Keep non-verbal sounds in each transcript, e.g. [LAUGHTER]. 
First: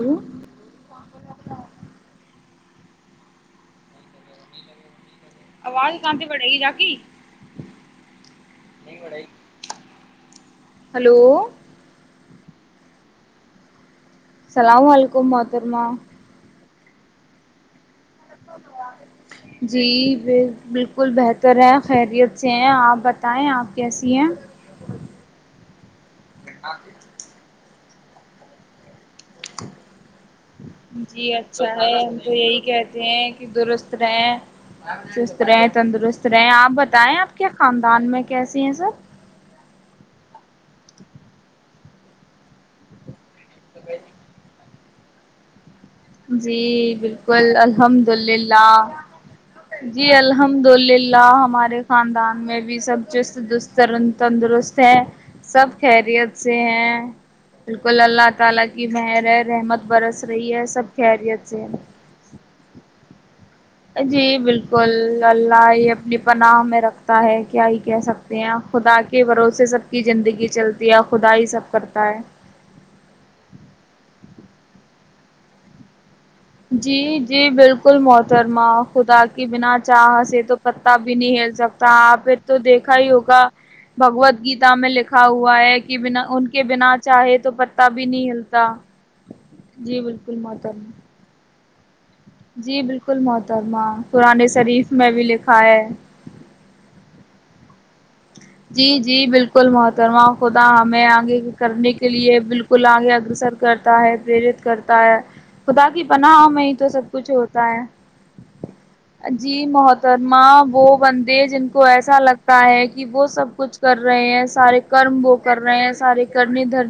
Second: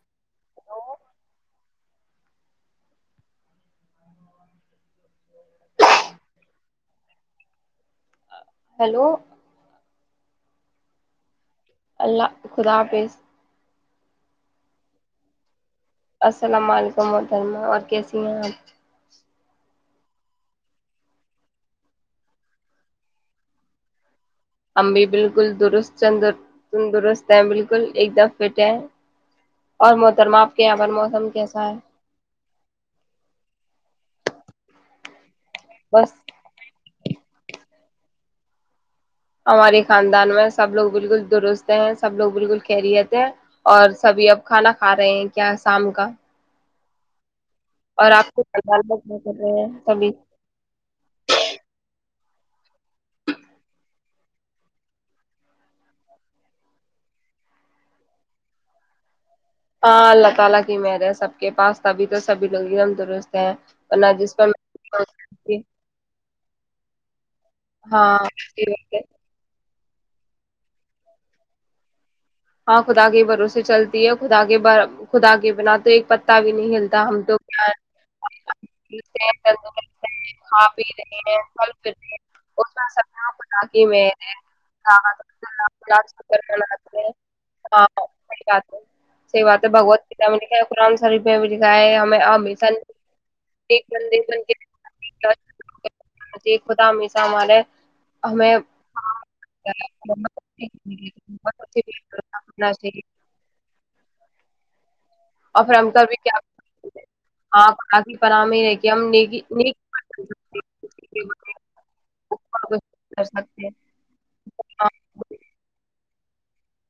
Hello آواز ا کاند بڑے ہی جااکی ہیلو ہلو اللہ خدا حافظ اللام و علیکم مادرما السلام علیکم متمہ اور کیسے جپ جی بالکل بہتر ہے خیریت سے ہیں آپ بتائیں آپ کیسی ہیں امبی بالکل درست ندر تندرست ہے بک بکل ایک دم فٹ ہے اور م جی اچھا ہے ہم تو یہی کہتے ہیں کہ درست رہےیں اچ بس تندرست رہے آ بت بتیں آپ کے خاندان میں کیسی ہیں سر ہمارے خاندان میں سب لوگ بالکل درست ہیں سب لوگ بالکل خھیریتے ہیں اور سبھی اب کھانا کھاے ہیں کیا شام کا جی بالکل بل الحمد اور آپ کو للہ کیا کر رہے ہیں جی سبھی الحمد للہ ہمارے خاندان [INAUDIBLE] رحمت ہاں برس اللہ رہی تعالی ہے کی سب مہر سب خیریت کے سے پاستا ہے بھی تو سبھی لوگ درست ہیں ورنہ جس جی پر بالکل اللہ ہی اپنی بناؤ میں رکھتا ہے کیا ہی کہہ سکتے ہیں خدا ہاں کے بھروسے سب کی زندگی چلتی ہے خدا ہی سب کرتا ہے ہاں خدا کے بھروسے چلتی ہے خدا کے ب خدا کے بنا تو ایک پ جی جی بالکل محترما خدا کے بنا تندرست چاہ ہیں سے تو کھا پی پتا بھی رہے نہیں ہیں ہل پھل سکتا پھر رہے ہیں آپ نے تو اس میں دیکھا سب ہی ہوگا خدا کی مہر ہے بھگوت گیتا میں لکھا ہوا ہے کہ بنا ان کے بنا چاہے تو پتا بھی نہیں ہاںات ہلتا ہے س بات ہے بگوود جی گیتا بالکل محترمہ لرام شریف گائے گ امیشا م جی بالکل محترمہ قرآن م شریف میں بھی لکھا ہے ایک ہوتا امیشا ہمارے ہمیں جی جی بالکل محترمہ خدا ہمیں آگے کرنے کے لیے اپنا بالکل چاہیے آگے اگگرسر کرتا ہے پرییرت کرتا ہے اور پھر خدا ہم کی کبھی کیا پناہ ہو میں تو سب کچھ ہوتا ہاں ہے خدا کی پناہ میں ہی رہ کے ہم نیکی جی نیک محترما وہ بندے جن کو ایسا لگتا ہے کہ کر وہ سب سکتے ہیں کچھ کر رہے ہیں سارے کرم وہ کر رہے ہیں سارے کرنے دھر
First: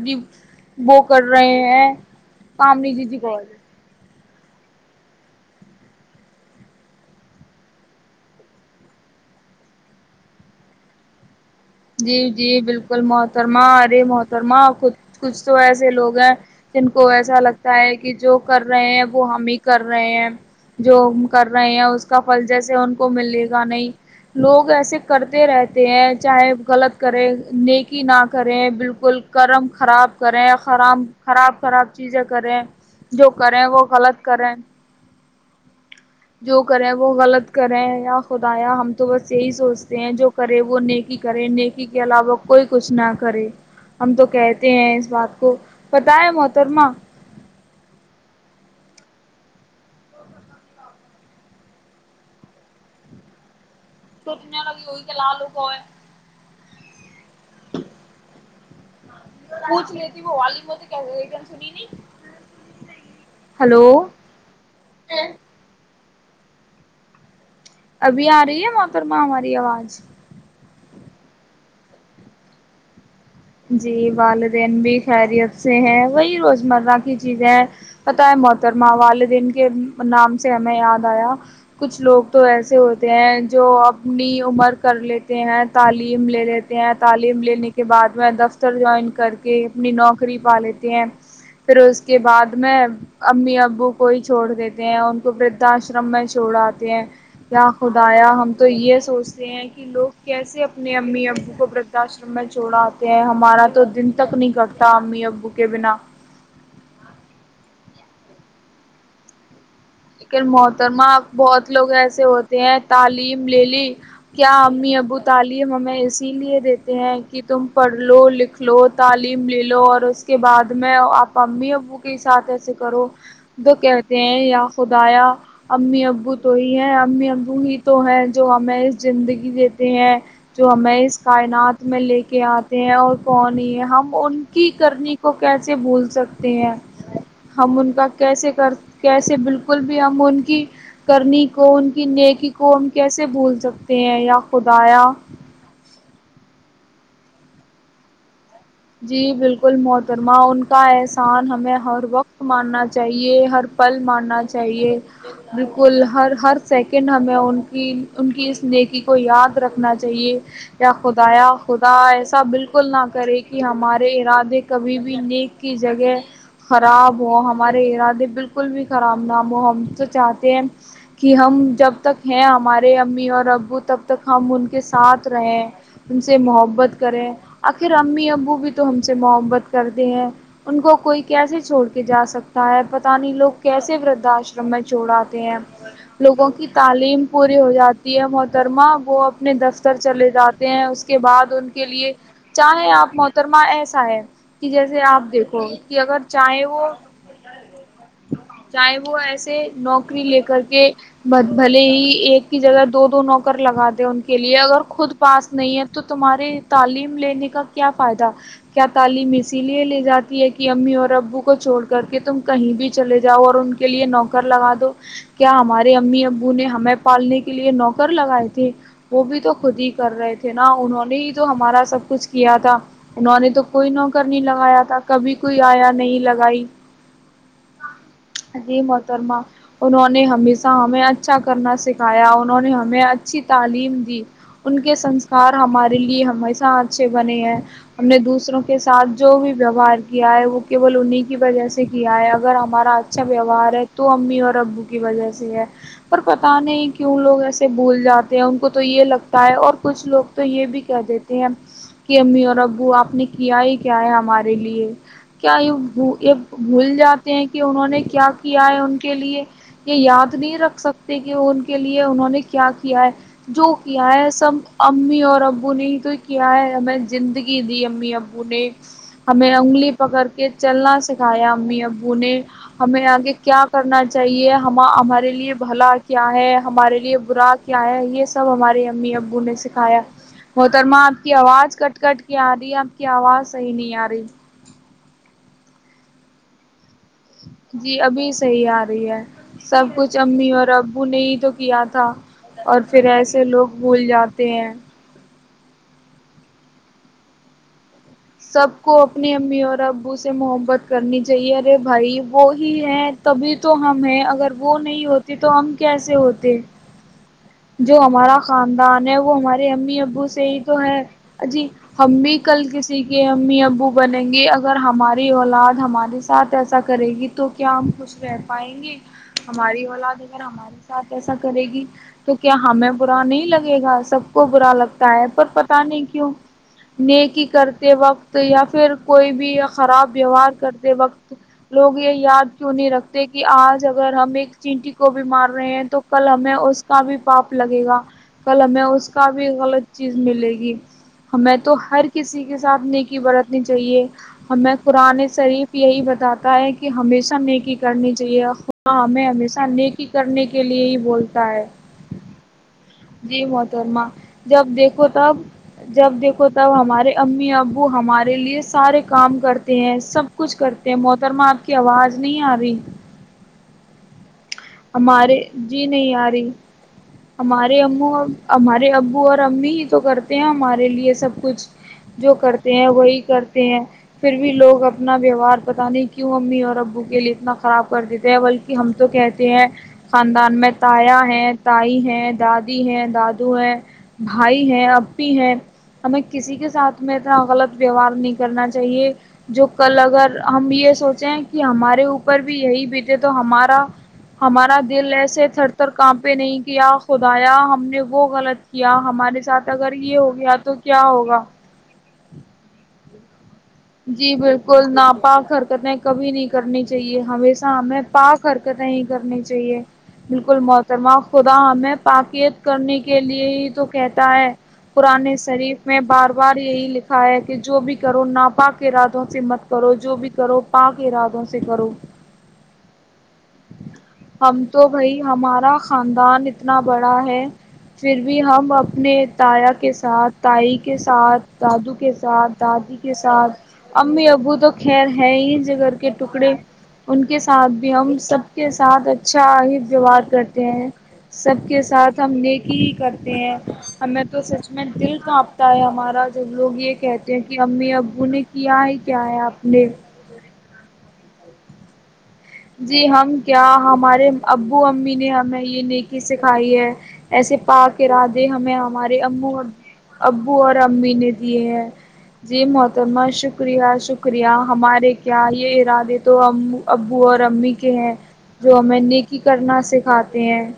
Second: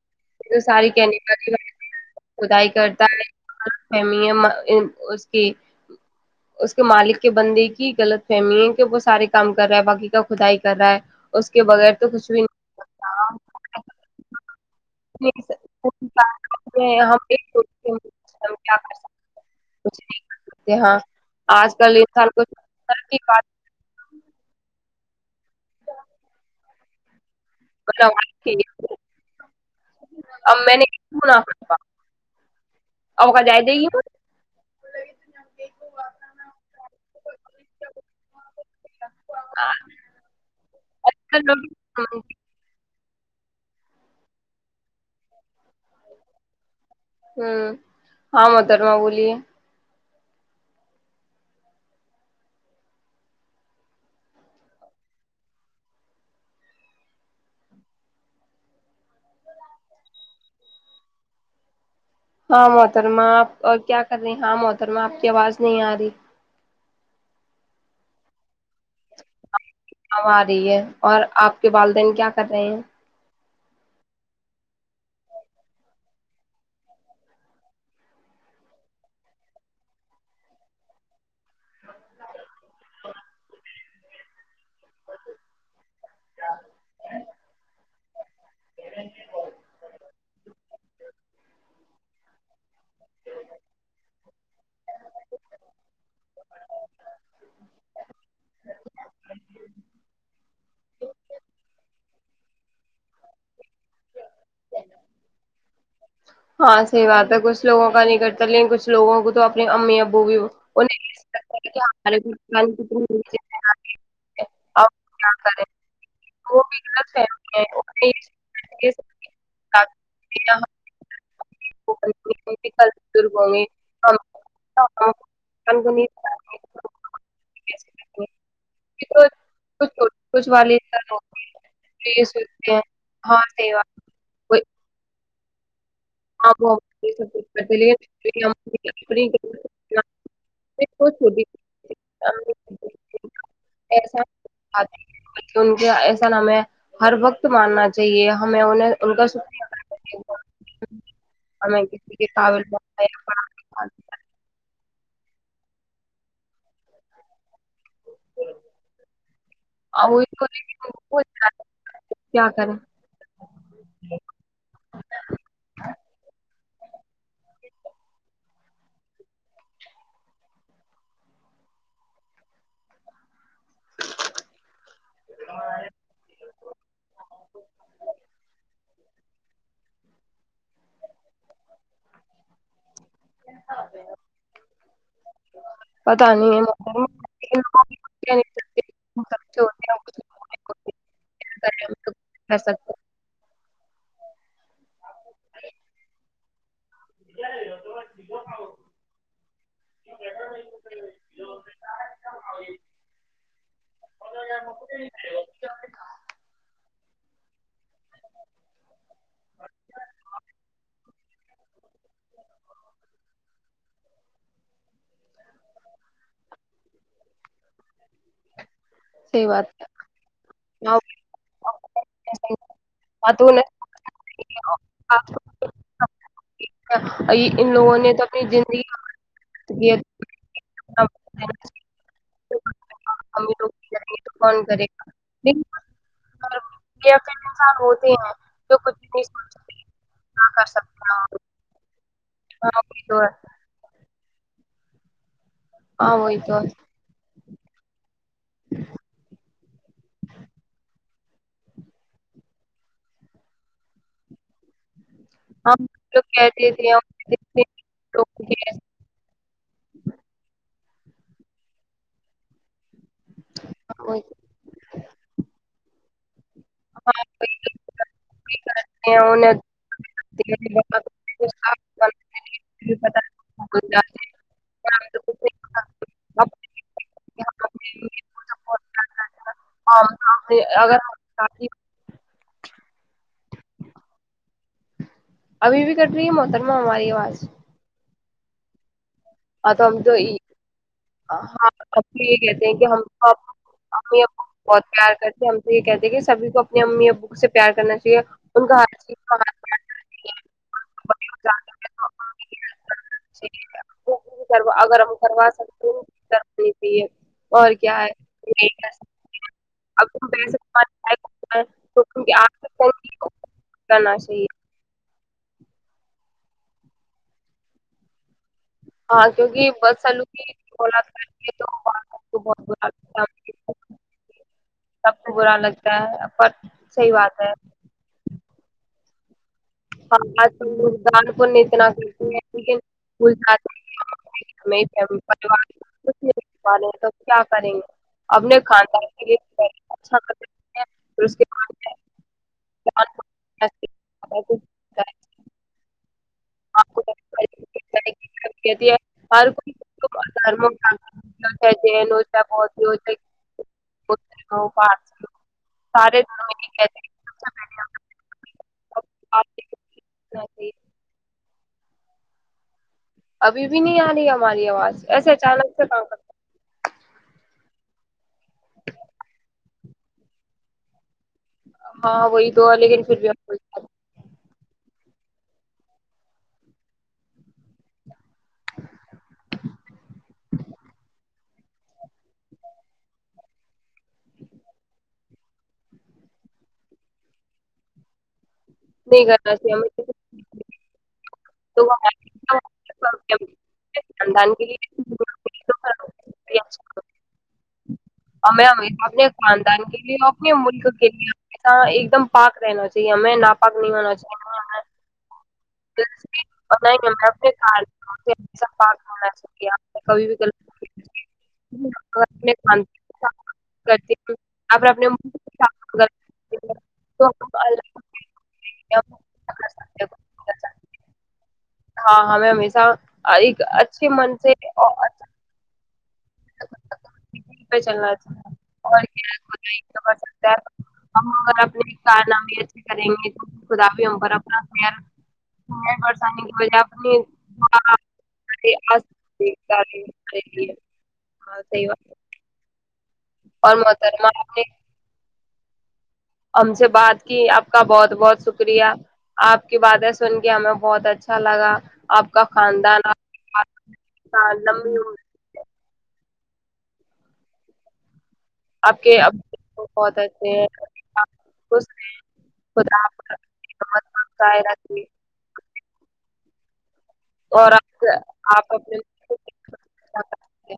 جو ساری وہ کہنے کر رہے والی ہیں خدائی کام نہیں دی کرتا جی ہے کوال غلط اس اس کے مالک کے بندے کی غلط فہمی ہے کہ وہ سارے کام کر رہا ہے باقی کا کدائی کر رہا ہے اس کے بغیر تو جی کچھ بھی جی نہیں۔ بالکل محترما ارے محترما کچھ کچھ تو ایسے لوگ ہیں جن کو ہم ایسا ایک لگتا ہے کہ جو ہم کر کیا رہے ہیں سکتے وہ ہم ہی کر کچھ رہے نہیں ہیں کر سکتے۔ جو ہاں کر رہے آج ہیں کل اس کا انسان پھل جیسے ان کو ملے گا نہیں لوگ ایسے کرتے رہتے ہیں چاہے غلط کرے نیکی نہ تھی، کریں بالکل کرم خراب کریں اب میں نے خراب خراب منافع خراب چیزیں کریں جو اب کا جائے کریں دے وہ گی غلط کریں جو کرے وہ غلط کرے یا خدایا ہم تو بس یہی سوچتے ہیں جو کرے وہ نیکی کرے نیکی کے علاوہ کوئی کچھ نہ [UNINTELLIGIBLE] کرے ہم تو کہتے ہیں اس بات کو پتا ہے محترما [UNINTELLIGIBLE] ہوں ہاں مدرم بولیے [UNINTELLIGIBLE] توتیا لگی ہوئی کہ ل لوگ ہوئے [UNINTELLIGIBLE] ہ [UNINTELLIGIBLE] پوچھ رہی تھی وہ والیم وہ تو کہن سنی نہیں [UNINTELLIGIBLE] ہاں محترما آپ اور کیا کر رہے ہاں محترما آپ کی آواز نہیں آ رہی [UNINTELLIGIBLE] ابھی آ رہی ہے وہ [UNINTELLIGIBLE] ہم رہی ہے اور آپ [UNINTELLIGIBLE] کے والدین کیا کر رہے ہیں [UNINTELLIGIBLE] جی والدین بھی خیریت سے ہیں وہی روزمرہ کی چیزیں ہیں پتہ ہے محترمہ والدین کے نام سے ہمیں یاد آیا کچھ لوگ تو ایسے ہوتے ہیں جو اپنی عمر کر لیتے ہیں تعلیم لے لیتے ہیں تعلیم لینے کے بعد [UNINTELLIGIBLE] میں دفتر جوائن کر کے اپنی نوکری پا لیتے ہیں [UNINTELLIGIBLE] پھر اس کے بعد میں امی ابو کو ہی چھوڑ دیتے ہیں ان کو ردھاشرم میں چھوڑاتے ہیں یا خدایا ہم تو یہ سوچتے ہیں کہ لوگ کیسے اپنے امی ابو کو دھاشرم میں چھوڑا ہمارا تو دن تک نہیں کرتا امی ابو کے بنا [UNINTELLIGIBLE] ہاں صحی بات ہے کچھ لوگوں کا نہیں کرتا لیکن کچھ لوگوں کو تو [UNINTELLIGIBLE] ابو بھی لیکن محترمہ انہیں بہت لوگ ہمارے ایسے ہوتے ہیں تعلیم لے لی کیا کیا امی ابو کریں۔ تعلیم ہمیں اسی لیے وہ بھی دیتے غلط ہیں کہ فہمی ہے تم پڑھ انہیں لو لکھ لو یہ چیز تعلیم لے لو اور اس کے یا ہم بعد میں [UNINTELLIGIBLE] امی کو ابو کل کے ساتھ ایسے کرو بزرگ ہوں گے تو ہم کہتے ہیں یا [UNINTELLIGIBLE] ہم کو امی نہیں ابو تو ہی ہیں امی ابو ہی تو سمجھتے ہیں جو ہمیں اس ہیں. زندگی دیتے کچھ ہیں کچھ جو والد ہمیں اس کائنات میں لے یہ کے سوچتے آتے ہیں اور ہاں کون ہی سیوا ہے ہم ان کوئی کی کرنی [UNINTELLIGIBLE] کو کیسے بول [UNINTELLIGIBLE] سکتی ہاں ہیں وہ یہ سب کچھ کرتے ہم ان کا لیکن ہم کیسے کر اپنی کیسے بالکل [UNINTELLIGIBLE] ل بھی ہم ان کی وہ چھوٹی کرنی کو ان کی نیکی کو ہم کیسے بھول سکتے ہیں یا خدایا [UNINTELLIGIBLE] ایسا نام ہے ہر وقت ماننا چاہیے [UNINTELLIGIBLE] ان جی کا شکریہ بالکل کرنا محترما چاہیے ان کا ایسا [UNINTELLIGIBLE] انسان اور ہمیں میں ہر کسی کے وقت قابل ماننا بنا یا پڑھا چاہیے ہر لکھا پل دیا ماننا چاہیے [UNINTELLIGIBLE] یہ بالکل ہر ہر سیکنڈ ہمیں ان [UNINTELLIGIBLE] کہ ان کی اس نیکی کو یاد رکھنا اور وہ اس چاہیے کو لیکن یا وہ خدا یا زیادہ خدا ایسا کیا کریں بالکل نہ کرے کہ ہمارے ارادے کبھی بھی نیک کی جگہ خراب ہو ہمارے ارادے بالکل بھی خراب نہ ہو ہم تو چاہتے ہیں کہ ہم جب تک ہیں ہمارے امی اور ا تب تک ہم ان کے ساتھ رہیں ان سے محبت کریں آخر امی اب تو ہم سے محبت کرتے ہیں ان کو کوئی کیسے چھوڑ کے جا سکتا ہے پت نہیں لوگ کیسے ودھاشرم میں چوڑ آے ہیں پتہ لوگوں نہیں ہے کی محترمہ تعلیم پوری لیکن ہو لوگوں کی جاتی ہے سوچ نہیں سکتے محترما وہ ہم سب اپنے سے ہوتے دفتر ہیں کچھ چلے لوگوں نے جاتے ہیں ہوتے اس کے بعد ان کیا کریں، کے ہم تو لیے کچھ کر چاہے سکتے ہیں۔ آپ م رما ایسا ہے کہ جیسے آپ دیکھو کہ اگر چاہے وہ چاہے وہ ایسے نوکری لے کر کے بھلے ہی ایک کی جگہ دو دو نوکر لگاتے ان کے لیے اگر خود پاس نہیں ہے تو تمہاری تعلیم لینے کا کیا فائدہ کیا تعلیم اسی لیے لے جاتی ہے کہ امی اور ابو کو چھوڑ کر کہ تم کہیں بھی چلے جاؤ اور ان کے لیے نوکر لگا دو کیا ہمارے امی ابو نے ہمیں پالنے کے لیے نوکر لگائے تھے وہ بھی صحیح تو بات خود ہے ہی کر رہے تھے نا یہاں انہوں نے ہی تو ہمارا سب کچھ کیا تھا انہوں نے خاتون تو ہے، کوئی نوکر نہیں لگایا تھا کبھی کوئی آیا نہیں لگائی یہ ان لوگوں نے تو اپنی یہ زندگی میں محترما انہوں نے ہمیشہ ہمیں اچھا کرنا سکھایا انہوں نے ہمیں اچھی ہم ہی لوگ تعلیم کریں گے دی تو کون ان کرے کے گا سنسکار لیکن ہمارے لیے ہمیشہ اچھے یہ بنے پھر ہیں انسان ہم ہوتے نے ہیں دوسروں جو کے کچھ ساتھ نہیں جو بھی سوچ سکتے ویوہار کیا ہے نہ وہ کر کیول سکتے ہیں ہم۔ انہیں کی وجہ سے کیا ہے ا گر ہاں ہمارا وہی تو اچھا ہے ویوہار ہے تو ممی اور ابو کی وجہ سے ہے ہاں پر وہی تو پتا ہے نہیں کیوں لوگ ایسے بھول جاتے ہیں ان کو تو یہ لگتا ہے اور کچھ لوگ تو یہ بھی کہ دیتے کہ امی اورر وہ آپ نے کیا ہی کیا ہے ہمارے لیے کیا ہم یہ لوگ یہ کہتے تھے بھول ہم جاتے ہیں کہ دیکھتے انہوں نے کیا لوگوں کے کیا ہے ایسے، ان کے لیے یہ یاد نہیں رکھ سکتے کہ ان کے لیے انہوں نے کیا کیا ہے جو ہاں کیا وہی ہے تو، سب امی اور ابو نے تو کیا ہے ہمیں ہاں وہی زندگی دی امی ابو وہی نے کرتے ہیں، ہمیں انہیں انگلی پکڑ کے بھی چلنا پتا سکھایا امی ابو نے ہمیں جاتے ہیں آگے کیا کرنا چاہیے ہم تو ہمارے کچھ لیے نہیں بھلا کیا پتا۔ ہے ہمارے لیے برا کیا ہے یہ سب ہمارے امی ابو نے سکھایا ہم اگر ہوترما آپ کی آواز کٹ کٹ کیا آ رہی ہے آپ کی آواز صحیح نہیں آ رہی ابھی بھی ک کر رہی ہے محتر میں ہم جی ابھی صحیح آ رہی ہے ہاں سب تو ہم کچھ تو امی اور ابو نے ہی تو ہاں کیا تھا ابھی یہ کہتے ہیں اور کہ ہم پھر کو ایسے اپ- لوگ بھول امی ابو جاتے کو ہیں بہت پیار کرتے ہم سے یہ کہتے کہ سبھی کو اپنی امی ابوک سے پیار کرنا چاہیے ان سب کا ہر کو چیز اپنی کا ہاتھ امی اور بڑھانا ابو سے چاہیے، محبت کرنی بڑے ہو چاہیے جاتے ارے ہیں تو بھائی ان وہ کی ہی ہیلپ ہے کرنا تبھی تو چاہیے، ہم وہ بھی اگر کروا وہ نہیں اگر ہم ہوتے کروا تو ہم سکتے ہیں کیسے ہوتے کرنی چاہیے اور کیا جو ہے ہمارا نہیں کر خاندان سکتے۔ ہے وہ ہمارے امی اب ابو تم سے پیسے ہی تو ہے جی ہم بھی کمانا کل ک کہ امی ابو کرنا بنیں چاہیے گے اگر ہمارے اولاد ہمارے ساتھ ایسا کرے گی تو کیا ہم خوش رہتے پائیں گے ہاں کیونکہ ہماری بد اولاد اگر سلوکی ہمارے اولاد ساتھ ایسا کرتی ہے کرے تو ماں گی باپ تو کو کیا بہت ہمیں برا لگتا نہیں ہے لگے گا سب کو برا لگتا سب ہے کو پر برا پتا لگتا نہیں ہے کیوں پر صحیح نیک بات ہے کر یا پھر کوئی بھی خراب ہم ویوہار آج کل کرتے لوگ دان وقت پن اتنا لوگ یہ کرتے ہیں یاد کیوں لیکن نہیں رکھتے بھول کہ جاتے آج ہیں کہ اگر ہم ہمیں ایک ہمیں چینٹی کو فیملی بھی مار پریوار رہے ہیں تو کچھ کل نہیں ہمیں کر پا اس رہے کا ہیں تو بھی کیا پاپ کریں لگے گے گا اپنے کل ہمیں خاندان اس کے کا لیے بھی پہلے غلط چیز اچھا کر ملے گی سکتے ہیں پھر اس کے ہمیں تو بعد ہر کسی کے ساتھ میں نیکی برتنی چاہیے دان ہمیں پررن پن شریف یہی بتاتا آپ کہ کو ہمیشہ نیکی کرنی چاہیے کہتی ہے ہاں ہمیں ہر ہمیشہ کوئی نیکی کرنے کے دھرم لئے ہی بولتا ہے چاہے جین ہو چاہے بودھ ہو چاہے جی محترما مسلم جب ہو دیکھو پارسی ہو تب جب سارے دیکھو دھرم یہی تب کہتے ہیں ہمارے کہ سب سے امی پہلے ابو ہمیں ہمارے لیے سارے کام آپ کرتے ہیں کرنا سب کچھ چاہیے کرتے ہیں محترما آپ کے کہ آواز نہیں آ رہی نی آم ہمارے جی نہیں آ رہی مارے ام ہمارے ابو اور امی تو کرتے ہیں ہمارے لیے سب کچھ ہاں جو وہی تو کرتے ہے ہیں لیکن پھر وہی بھی ہم کو کرتے ہیں پھر بھی بھی لوگ اپنا ویوہار پتہ نہیں کیوں امی اور ابو کے لیے اتنا خراب کر دیتے ہیں بلکہ ہم تو کہتے ہیں خاندان میں تایا ہیں تائی ہیں دادی ہیں دادو ہیں بھائی ہیں ای ہیں ہمیں کسی کے ساتھ میں اتنا غلط ویوہار نہیں کرنا چاہیے نہیں کرنا جو چاہیے ہمیں کل اگر ہم یہ سوچیں کہ کہ ہمارے اوپر بھی یہی بیجے تو ہمارا خاندان کے ہمارا دل ایسے تھر تھر کاپ پہ نہیں کیا لیے خدایا ہم نے وہ اور غلط ہمیں کیا ہمیشہ اپنے ہمارے ساتھ خاندان اگر کے لیے یہ اور ہو اپنے گیا تو ملک کیا کے لیے ہوگا ہمیشہ ایک دم پک رہ ن چیے ہمیں پ جی بالکل ناپاک حرکت میں دل کبھی سے نہیں اور کرنی نہ ہی چاہیے ہمیں اپنے ہمیشہ ہمیں کارناموں سے پاک ہمیشہ حرکتیں پاک نہیں رہنا کرنی چاہیے ہمیں کبھی بھی بالکل غلط محترمہ خدا نہیں ہمیں کرنا چاہیے۔ اپنے پاکیت خاندان کرنے کے لیے ساتھ ہی تو کرتے کہتا ہیں ہے یا پھر اپنے قرآن ملک کے شریف ساتھ میں غلط بار بار کرتے ہیں یہی لکھا تو ہے کہ ہم جو اللہ بھی کرو نا پا کو ارادوں سے مت کرو جو بھی کرو پاک کے ارادوں سے کرو ہاں ہمیں ہمیشہ ایک اچھے من سے ان اتنا بڑا ہے پہ چلنا پھر بھی چاہیے ہم اور اپنے کیا خدا تایا ہی کے سمجھ ساتھ سکتا تائی ہے کے ہم ساتھ اگر دادو اپنی کے ساتھ کارنامے اچھے دادی کریں کے گے ساتھ تو خدا بھی ہم امی پر ابو اپنا تو خیر ہے ہی ج گھر خیر کے برسانے ٹکڑے کی بجائے اپنی ان کے ساتھ بھی دعا ہم سب کے آس ساتھ اچھا ہی ووہار کرے کرتے گی۔ ہیں ہاں سب کے صحیح بات ہے۔ ساتھ ہم نیکی ہی کرتے ہیں اور ہمیں محترمہ تو آپ نے سچ میں دل کانپتا ہے ہمارا جب ہم لوگ سے یہ بات کہتے ہیں کی کہ آپ کا امی اب بہت بہت شکریہ آپ کی باتیں سن کے ہمیں بہت اچھا سالگا جی ہم کیا ہمارے ابو لمبی امی عمر نے ہمیں یہ نیک سکھائی ہے ایسے پا کے رات ہمیں آپ کے ہمارے او ابو بہت اچھے ابو ہیں اور امی نے دیے خوش ہیں جی خدا محتمہ شکریہ آپ شکریہ ائے رکھے ہمارے کیا یہ ارادے تو ہمب ابو اور امی کے ہیں آپ جو اپنے ہمیں لوگوں نیکی کی کرنا مدد سکھاتے ہیں کریں۔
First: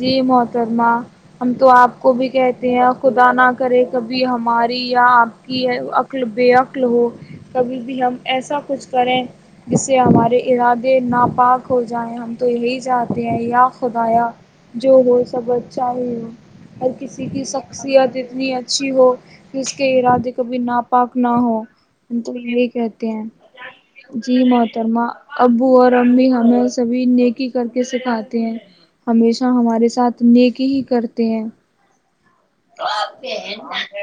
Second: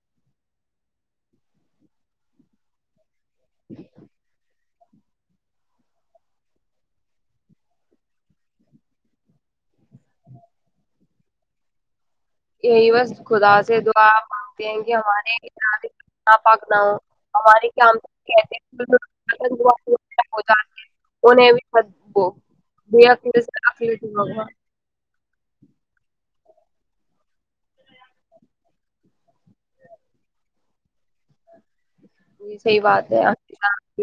جی محترمہ ہم تو آپ کو بھی کہتے ہیں خدا نہ کرے کبھی ہمارے یا آپ کی عکل بے عقل ہو کبھی بھی ہم ایسا کچھ کریں جس سے ہمارے ارادے ناپاک ہو جیں ہم تو یہی بس چاہتے ہیں خدا یا سے دعا خدایا مانگتے ہیں جو کہ ہو ہمارے سب ارادے اچھا ہی ہو ناپاک نہ ہر ہو کسی کی ہمارے کام شخصیت اتنی کہتے اچھی ہو ہیں کہ اس کے ارادے ہو کبھی جاتے ہیں، ناپاک نہ انہیں ہو بھی مت ہم وہ تو یہی بے کہتے ہیں عقلی سے عقلمند جی ہوگا۔ محترما ابو اور امی ہمیں سبھی نیکی کر کے سکھاتے ہیں ہمیشہ ہمارے ساتھ نیکی ہی کرتے ہیں یہ صحیح بات ہے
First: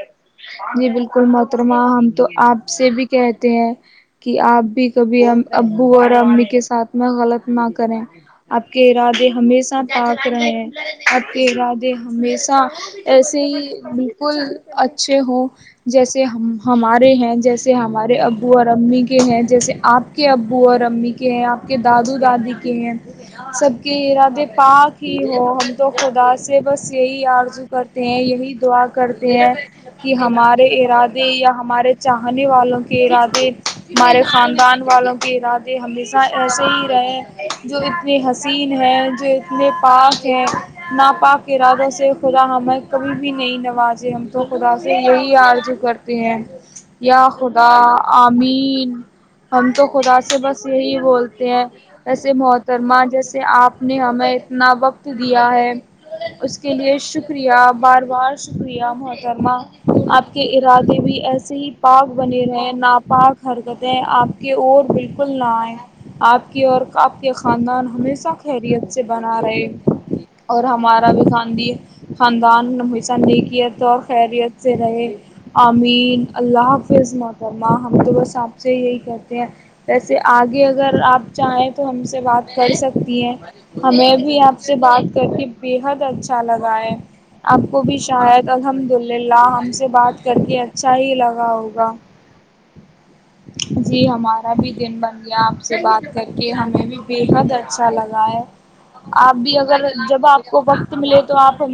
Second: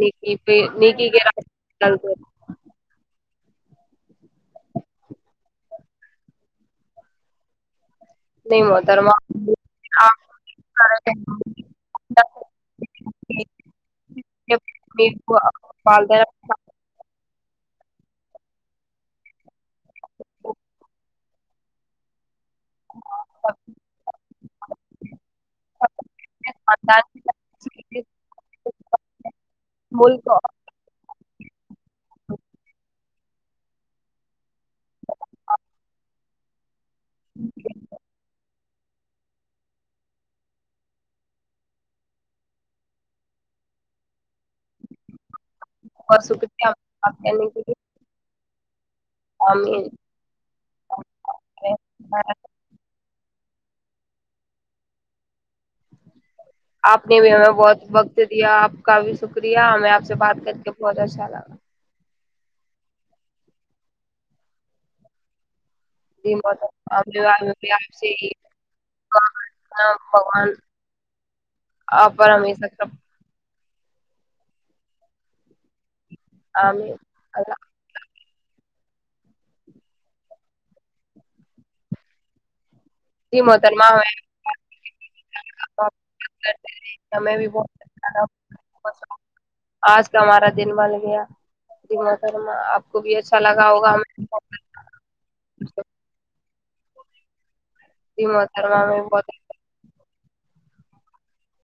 نیکی پہ جی نیکی کے بالکل راستے مترما چلتے ہم تو رہو۔ آپ سے بھی کہتے ہیں کہ آپ بھی کبھی ہم ابو اور امی کے ساتھ میں غلط نہ کریں نہیں آپ کے محترمہ ارادے ہمیشہ آپ طاق رہے ہیں کر رہے آپ کے ہیں۔ ارادے ہمیشہ ایسے ہی بالکل اچھے ہوں جیسے ہمارے ہیں جیسے سے ہمارے ابو اور امی کے ہیں جیسے آپ کے ابو اور امی کے ہیں آپ کے دادو دادی سب کے ارادے پاک ہی ہو ہم تو خدا سے بس خاندان کی یہی آرزو ترقی کے کرتے لیے، ہیں یہی دعا کرتے ہیں کہ ملک ہمارے ارادے یا ہمارے چاہنے والوں کے ارادے ہمارے خاندان والوں کی رات ہمیشہ ایس ہی ہیں جو اتنے حسین ہیں جو اتنے پاک ہیں ناپاک ارادوں سے خدا ہمیں کبھی بھی نہیں نوازے ہم تو خدا سے یہی آارج کرتے اور ہیں شکریہ بات یا کرنے کے خدا لیے عام ج [INAUDIBLE] ہم تو آمین خدا سے بس ہی بولتے ہیں اییسے محترما جیسے آپ نے ہمیں اتنا وقت دیا ہے اس کے لیے آپ نے بھی ہمیں شکریہ بہت بار وقت بار دیا آپ شکریہ کا بھی محترمہ شکریہ ہمیں سے آپ بات کے کر ارادے بہت بھی اچھا ایسے لگا ہی پاک بنے رہے ناپاک حرکتیں آپ کے اور بالکل کللائے جی آپ کی بہت اور آپ کے خاندان سے ہمیشہ خیریت سے بنا رہے بھگوان اور ہمارا بھی خاند آپ پر ہمیشہ خاندانمیشہیک تو خیریت سے رہے امین اللہ آمین حافظ اللہ محترمہ ہم تو بس آپ سے یہی کہتے ہیں جیسے آگے اگر آپ چاہیں تو ہم سے بات کر سکتے جی محترمہ ہمیں بھی آپ سے بات کر کے بےحد اچھا کرتے لگا ہے رہے ہمیں آپ کو بھی بہت شاید الحمد للہ ہم سے آج کا بات کر ہمارا کے دن اچھا بن ہی گیا لگا ہوگا جی محترمہ آپ کو بھی اچھا لگا ہوگا جی ہمیں ہمارے بھی دن بن گیا آپ سے بات کر کے میں بھی بےحدر اچھا لگا جی ہے محترمہ ہمیں بہت آپ بھی اگر جب آپ کو وقت ملے تو آپ ہم